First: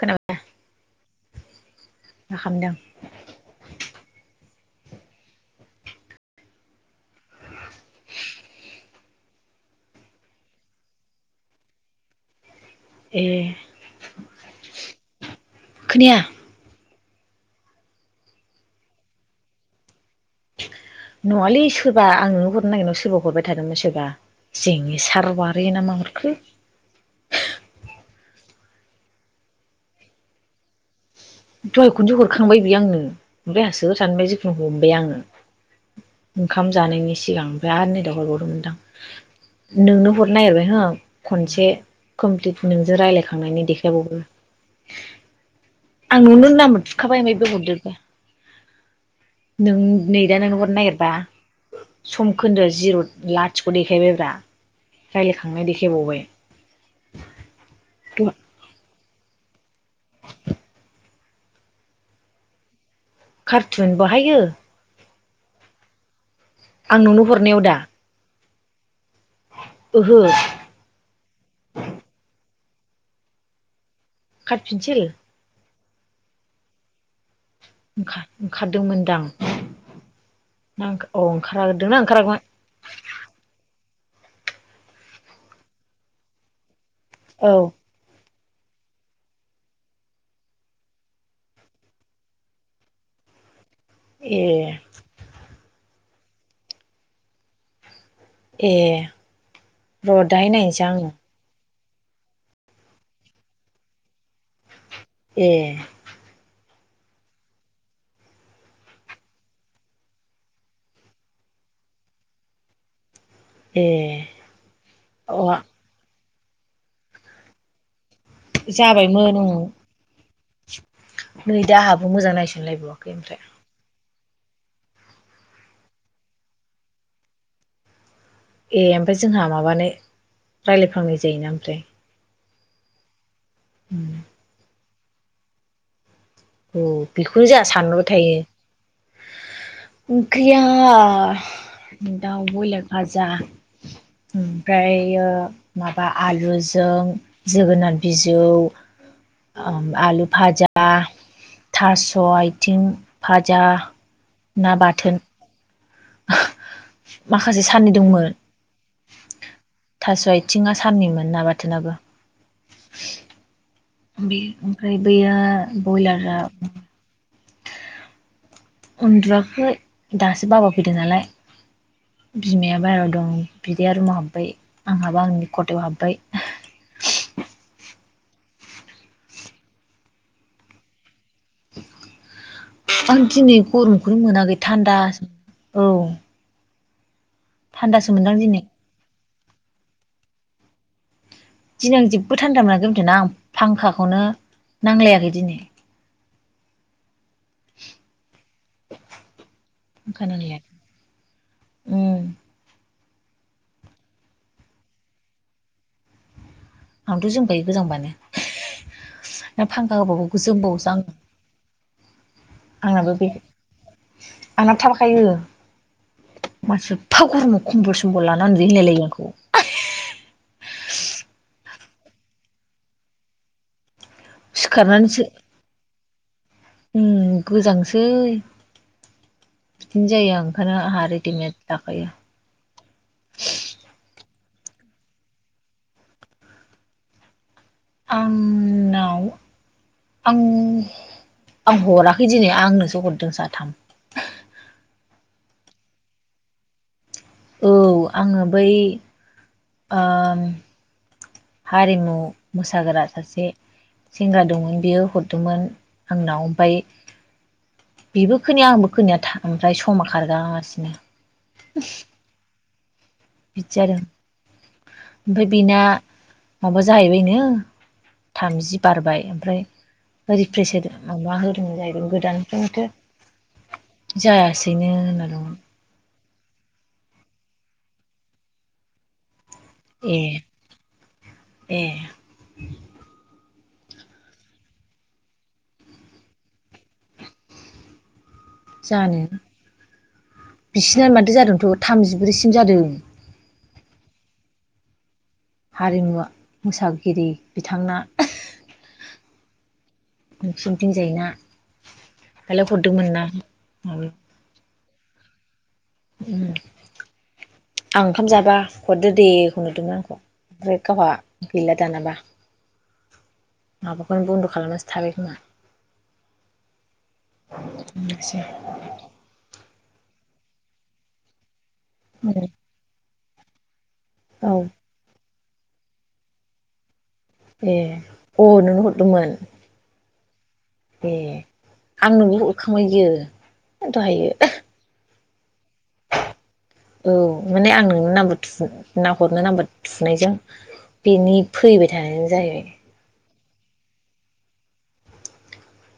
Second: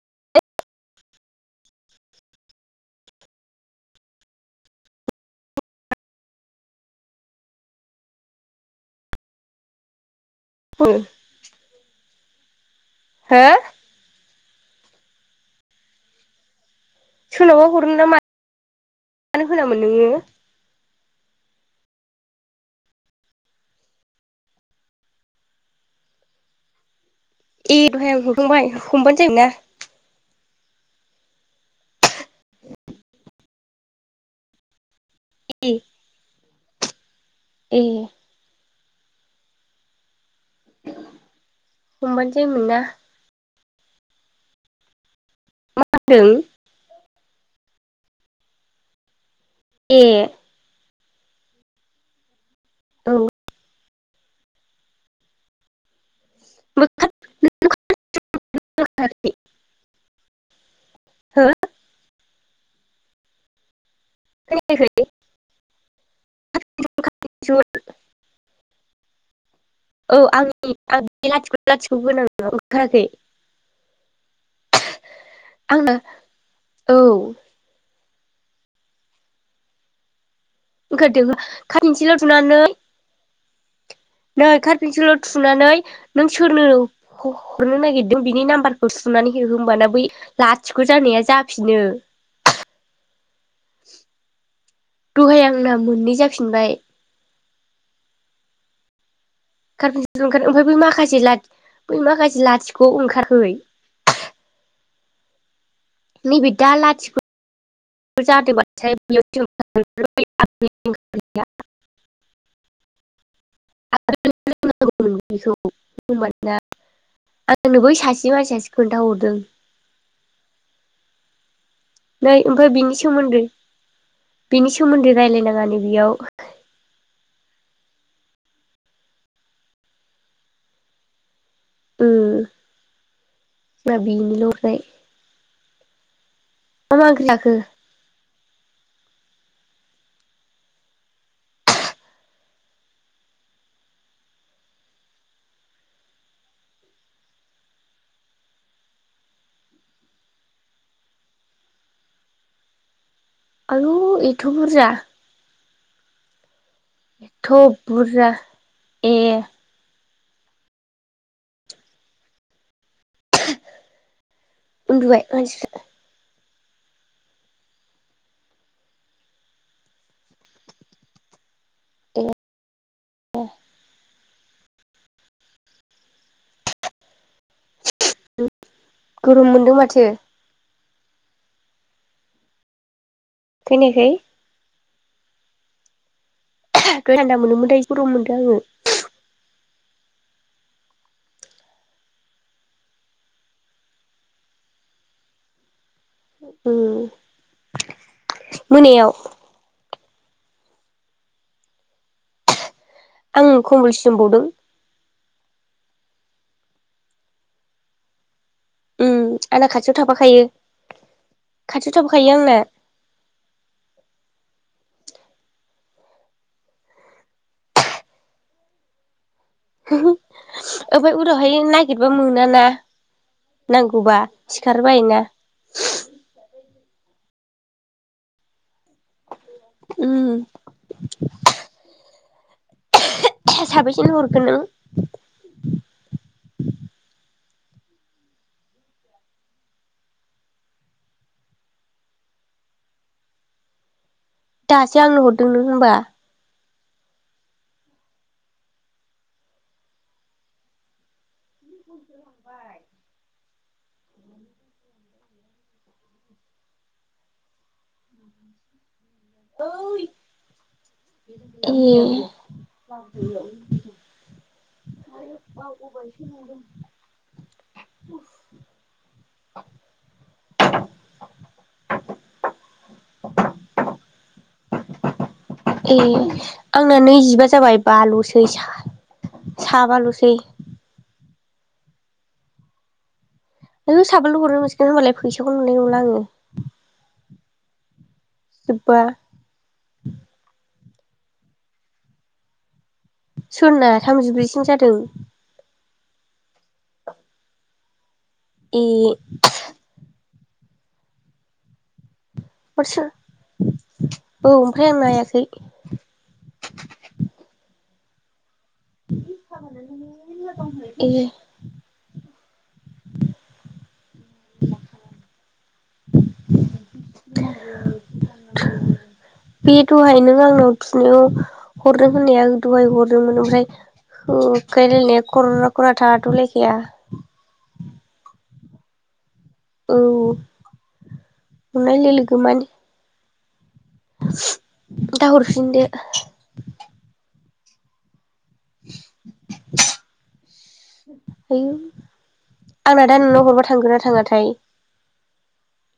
खोनाबाय मा खामदों? औ। ए। खोनाया? सोरनावबा हरनो ना मा [unintelligible] होनामोन नोङो? नङालै सोरबा आं नोंनो हरनो नागिरनायाव सोरबा हरबाय थादोंमोन सोरबा। जेंसार अवारि ना मा हरखो? ए दहाय आं हरखांबाय हमबानो जायोमोन ना। दहाय खनसे हरखांबाय बियो आंनो, ओमफ्राय आंहा सोर सानबाय जिखुनु हमबाय आङो। [unintelligible] ओंखाम जानायनि सिगां ओमफ्राय ए आरो नै दा हरबावदोंमोनदां, नोंनो हरनो नागिरबाय ओहो खनसे हमबानो कमप्लिट जायोमोन ना नोंजो रायलायखांनायनि देखायबावो आं होनदों नोंनो नाम्बार थुखाबाय, ओमफाय बे हरदेरबाय। नों ए नै दा नोंनो हरनो नागिरबा सम खोन्दो औ जिरथ लाथिख ख' देखायबायब्रा रायलायखांनाय देखायबावबाय। [unintelligible] कार्टुन बाहायो [unintelligible] आं नुंनो हरनायाव दा? ओहो [unintelligible] कातपेन्सिल आंनो ओंखा-ओंखारदोंमोनदां। ओंखारदो खाथपिनसिलाव ओंखाराखैमोन थुनानै नै कातपेेनसिलाव थुनानै नों सोरनो औ ह-हरनो नागिरदों बिनि नाम्बार खौ थुनानै हो होनबाना बै लाथिख जानाया जाफिनो। ए दहाय आंना मोननै जाफिनबाय। ए कारफिनसिल र' ओंखार दाहाय ओमफाय बै नायनोसै आङो माखासे लाथ बै माखासे लाथिख' ओंखारखै। ए नैबे दा लाथिख' [unintelligible] ए बेखौ अआ होमबाना आंनो बै सासे मानसियासो जाबायमोन खोन्थाहरदों। ओं नै दा हाब नै ओमफाय बिनि सोमोन्दै बिनि सोमोन्दै रायलायनाङा नो बेयाव। ए ओमफाय जोंहा माबानो रायलायफ्लांनाय जायोना ओमफ्राय। ओम जोंहा बिनिल ओमफ्राय मा मा उम ओंख्रि बेखौनो जाखो जोंहा सानबाय थायो। ओंखैया दाव बयलार फाजा। ओमफ्रायो माबा आलुजों जोगोनार बिजौ आलु फाजा थास' आयथिं। आयु एथ' बुरजा? माखासे एथ' साननै दंमोन बुरजा ए। थास' आयथिंआ साननिमोन ना बाथोनाबो। बे ओमफ्राय उन्दुबाय बैया मानसिफ्रा बयलारा उन्दुयाखै दासो बाबा फैदों नालाय। ए बिमाया बाहेरायाव दं बिदाया रुमाव हाबबाय आंहाबो आंनि खथायाव हाब्बाय। गोरोम मोनदों माथो। आं दिनै खोनायाखै गरमखौनो मोनाखै थान्दासो औ दहाय थान्दा मोनदोंमोन दाय थान्दासो गरम मोनदां मोनदों आङो। दिनै दिनै आं जेबो थान्दा [unintelligible] आं फांखाखौनो नांलायाखै दिनै ओं [inaudible] मोनायाव खानांनाया उम आं कमबलसो जोमबावदों। आंथ' जोमखायो गोजांबानो उम आंना ना खाथियाव फांखा थाफाखायो होबाबो जोमबावोसो आं। खाथियाव थाफाखायो आंना। आंनाबो बे आंनाबो थाफाखायो। मासि एफा गरमाव खमबल समबल लानानै उनदुयो होनलायलायो आंखौ। ओमफाय उनावहाय नागिरबा मोनाना नांगौबा सिखारबायोना सिखारनानैसो उम गोजांसै बिदिनो उम जायो आं ओंखायनो आंहा रेडिमेड लाखायो। साबेसेन हरखो नों? आंनाव आं आं हराखै दिनै आंनोसो हरदों साथाम। दासो आंनो हरदों नों होमबा औ आङो बै ओम हारिमु मोसाग्रा सासे सेंग्रा दंमोन बियो हरदोंमोन आंनाव फाय बेबो खोनाया आंबो खोनाया था ओमफ्राय समा खारगासिनो ए बिदि जादों ओमफाय बेना माबा जाहैबायनो थामजि बारबाय ओमफ्राय रिप्रेस हो माबा होदोंमोन जाहैगोन गोदाननिफ्रायनोथ' [inaudible] जायासैनो होनना दंमोन। ए आंना नैजिबा जाबाय बाल'सै ए साबाल'सै। ए आयौ साबानैल' हरनो नोसिनो होनोमबालाय फैसाखौ नुनाय नुला आङो जोब्बा जानो बिसिना माथो जादोंथ' थामजिब्रैसिम जादों। सोरना थामजिब्रैसिम जादों? हारिमुवा मोसा गिरि बिथांना ए नोंसिनथिं जायना लायराय हरदोंमोन ना माबो औ ओमफ्राय आं नायाखै आं ओंखाम जाबा हरदो दे होनहरदोंमोन आंखौ फ्राय गावहा ए गैला दानाबा। माबाखौनो बनद' खालामनासो थाबाय खोमा। [inaudible] बे दहाय नों आंनाव थुनायाव हरदों होननाया दहाय हरदोंमोन ओमफ्राय औ होखायो रायलायनाया खरा खरा थाद लायखाया ए अ नोंनो हरदोंमोन। ओं ए आंनोबो हदखांबाय बियो दहायो। दा हरफिनदो। औ माने आं नोंनो नाम थु नाहरनो नांबा थुनायजों बेनि आयौ फैबाय थानायजों जाहैबाय। आंना दा नोंनाव हरबा थांगोना थाङाथाय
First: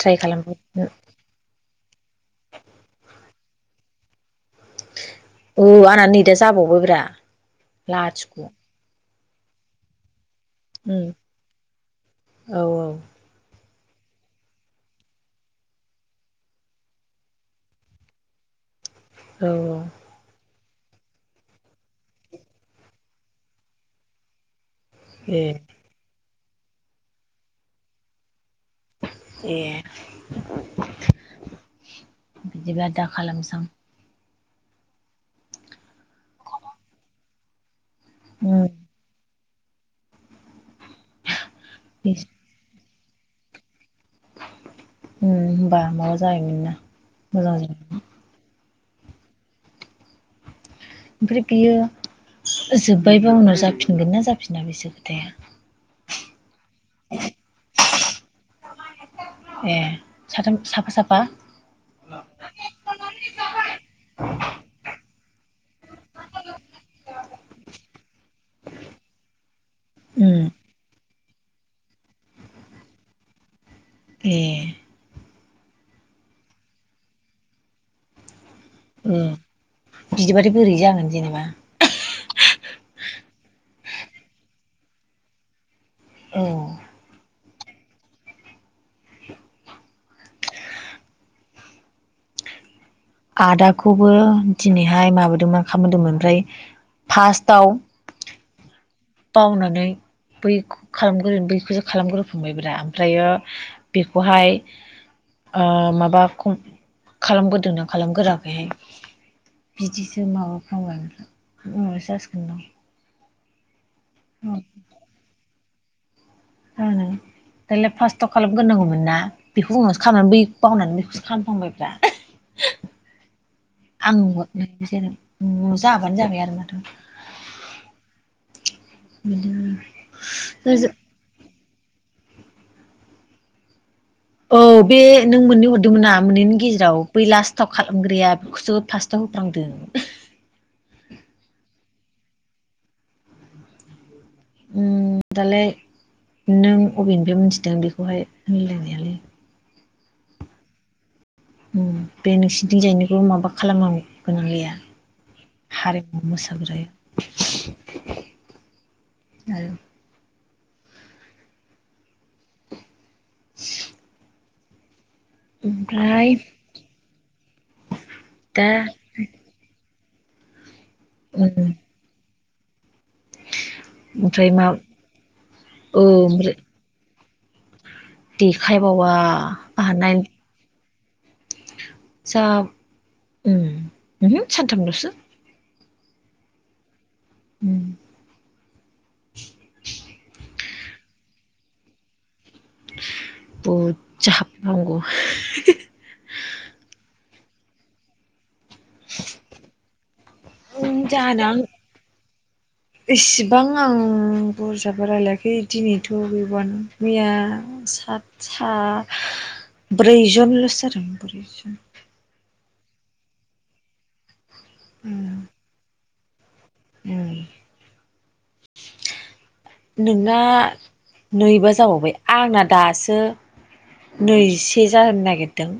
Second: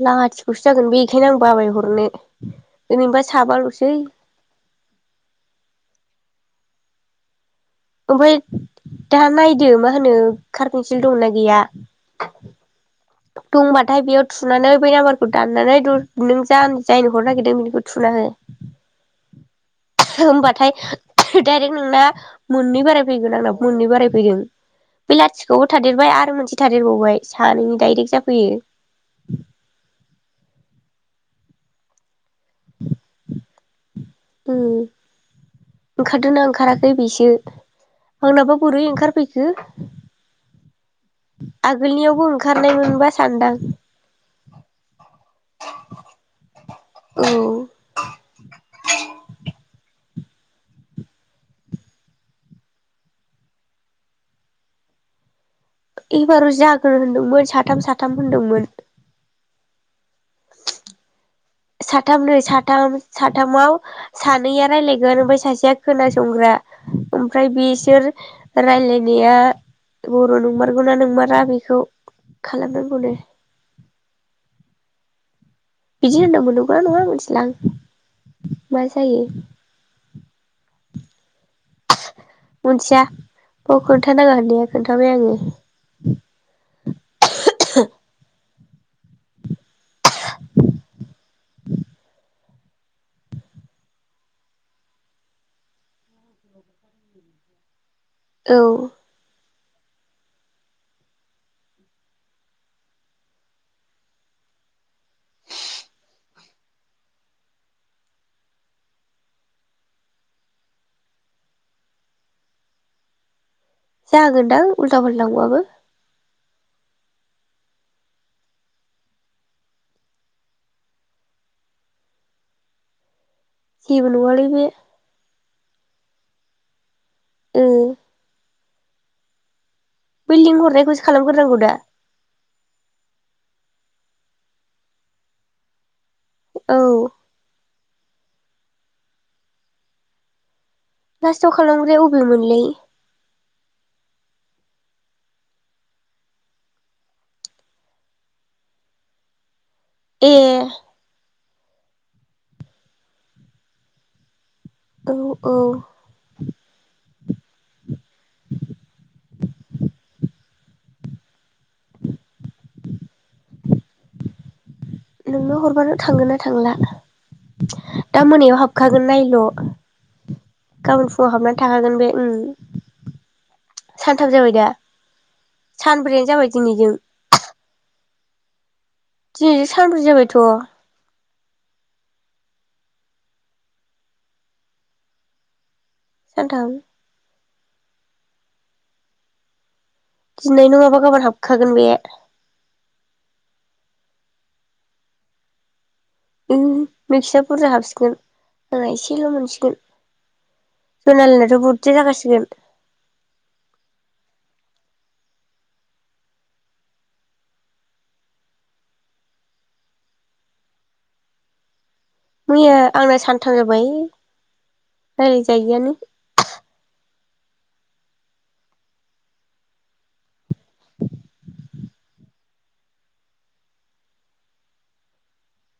ट्राइ खालामबाय लाथिख'सो जागोन बे थोर आं बाबाय हरनो ओरैनोबा साबाल'सै। औ आंना नै दा जाबावबो ब्रा। ओमफाय दा नायदो मा होनो कारपेन्सिल उम दंना गैया? औ औ दंबाथाय बेयाव थुनानै बै नाम्बारखौ दाननानै द नों जा-जायनो हरनो नागिरदों बेनिखौ थुनानै हो। ओ होमबाथाय डाइरेक्ट नोंना मोननै बाराय फैदों आंना मोननै बाराय फैदों। बे ए लाथिखबो थादेरबाय आरो मोनसे थादेरबावबाय सानैनि दडाइरेक्ट जाफैयो। ए बिदिबा दा खालामसां। ओं ओंखारदोंना ओंखाराखै बेसो आंनाबा उम बोरै ओंखारफैखो। खो उम आगोलनियावबो ओंखारनाय मोनबा सानदां। ओ होनबा माबा जायोमोनना औ मोजां जाय ओमफ्राय बियो जोब्बायबा उनाव जाफिनगोन ना जाफिना बेसो खोथाया। एबार' जाग्रो होनदोंमोन साथाम साथाम होनदोंमोन। ए साथाम साफा साफा? साथामनै साथाम साथामाव सानैया राय्लायगोन ओमफ्राय सासेया खोनासंग्रा ओमफ्राय बिसोर रायलायनाया बर' उम नंमारगौना नोंमारा बेखौ खालामनांगौनो। ए बिदि होन्दोंमोन नंगौना नङा मोनथिला आं। मा उ जायो बिदिबाथाय बोरै जागोन जेनेबा। मोनथिया खोन्थानाङा होननाया खोन्थाबाय आङो। अ आदाखौबो दिनैहाय माबादोंमोन खामदोंमोन ओमफ्राय फार्स्टआव औ बावनानै बैखौ खालामग्रो बैखौसो खालामग्रो फांबायब्रा ओमफ्रायो बेखौहाय ओ माबा खालामगोरदोंना खालामगोराखै बिदिसो माबा बुङो उनावसो जासिगोन दां। जागोनदां उल्था फाल्टांबाबो। ओम दालाय फार्स्टआव खालामग्रनांगौमोन ना बेखौ उनावसो खालामबाय बेखौ बावनानै बेखौसो खालामफांबायब्रा। जेबो आं नङालै बे नहरनाय ज न जाबानो जाबाय आरो माथो। ओ बि बै लिं हरनायखौसो खालामग्रोनांगौ दा। औ बे नों मोननै हरदोंमोनना मोननैनि औ गेजेराव बै लास्ट। स्थाव खालामग्राया बेखौसो फास्टआव होफ्रांदों। फासथाव' खालामग्राया अबेमोनलै? ओ दालाय नों अबेनिफ्राय मिथिदों बेखौहाय होनलायनायालै। ए ओम बे नोंसिनिथिं जायनिखौ माबा खालामनो गोनां गैया? औ औ। हारिमु मोसाग्राया आरो स नोंनो हरबानो थांगोन ना थांला दा मोनायाव हाबखागोन नायल। गाबोन फुङाव हाबनानै उम थागोन बे उ। सानथाम ओमफ्राय जाबाय दा मा औ सानब्रैयानो जाबाय ओमफ्राय दिनैजों। देखायबावा दिनैजों आंहा सानब्रै नायनो जाबायथ' जाब उम ओहो सानथामल'सो। सानथाम? उम। दिनै नङाबा गाबोन हाबखागोन बे। बुरजा हाबबा हामगौ। उम नोंसिना बुरजा हाबसिगोन, आंहा एसेल' मोनसिगोन। जनालिनाथ' बुरजा जाखासिगोन। इसेबां आं बुरजाबो रायलायाखै दिनैथ' गैबावानो मैया सात सा ब्रै जोनल'सो जादों ब्रै जोन। मैया आंना सानथाम जाबाय रायलाय जायैयानो। ओम। नोंना नैबा जाबावबाय आंना दासो नैजिसे जानो नागिरदों।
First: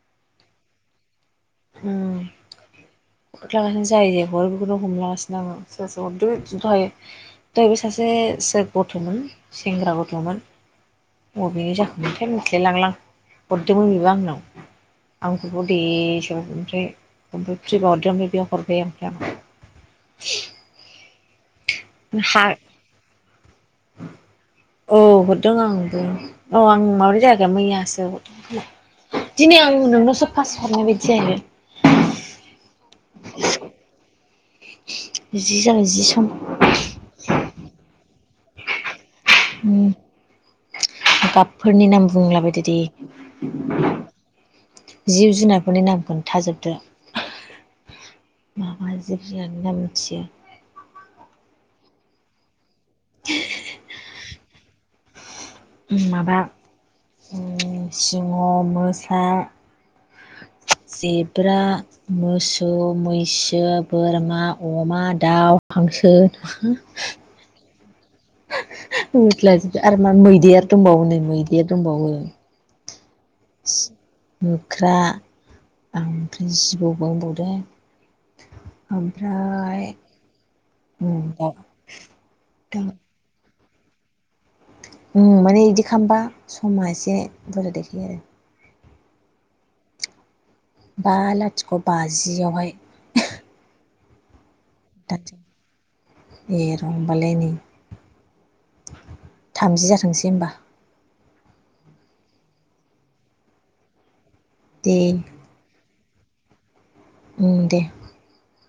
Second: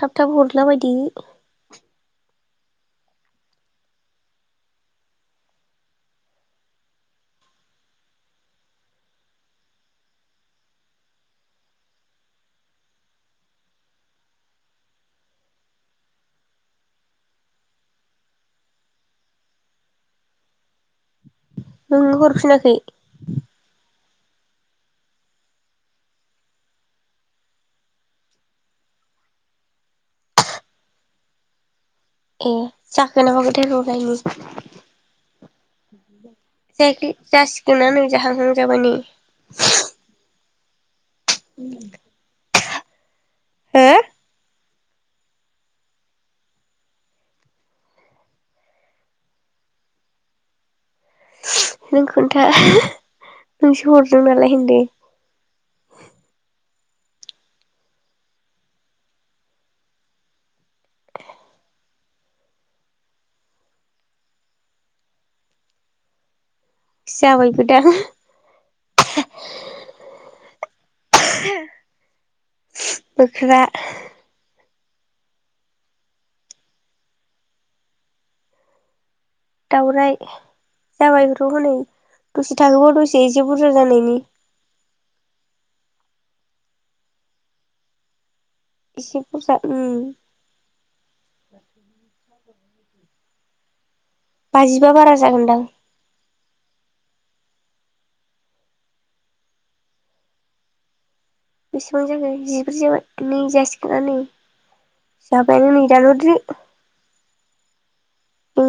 थाब थाब हरला बायदो। उम। हरलागासिनो जाय जाय हरो बेखौनो हमलागासिनो आङो सोर सोर हरदो दहाय दहायबो सासे सोर गथ'मोन सेंग्रा गथ'मोन। अबेनि जाखोमोनथाय ओमफ्राय मिथिलाय लांला आं हरदोंमोन बेबो आंनाव। आं ग्रुपआव दे सो ओमफ्राय फ्रि बा हरदो ओमफ्राय बेयाव हरबाय ओमफ्राय आंनाव। नों ओम हा हरफिनाखै औ हरदों आंबो, औ आं माबोरै जाया मैयासो हरदोंमोन खोमा। दिनै आं नोंनोसो पार्स्त हरनाय बायदि जाहैबाय। ए जाखोना माखोथाय र' नायनि। जि जाबाय जि सम। जायखै जासिगोनानो जाहांहां जाबाय नै। उम। गाबफोरनि नाम बुंला बायदो दे। हो जिब जुनारफोरनि नाम खोनथाजोबदो। मा मा जिब जुनारफोरनि नाम मिथियो। नों खोन्था, नोंसो हरदों नालाय होनदो। उम माबा सिंह, मोसा जेब्रा मोसौ, मैसो, बोरमा, अमा, दाउ, हांसो जाबायबो दां। होदला जोब्बाय आरो मा मैदेर दंबावो नै मैदेर दंबावो। मोख्रा। मोख्रा ओमफ्राय जिबौ बावबावदों। ओमफ्राय दाउराय जाबायबोथ' हनै। दसे थाहोबाव दसे एसे बुरजा जानायनि। उम माने इदि खालामबा समा एसे बुरजा देखायो आरो। एसे बुरजा उम। बा लाथिख' बाजियावहाय। बाजिबा बारा दानसै जागोनदां? ए र' होमबालाय नै थामजि जाथोंसै होमबा। बेसेबां जाखो जिब्रै जाबाय नै जासिगोना नो दे जाबायनो नै जामुट्रि अम दे अम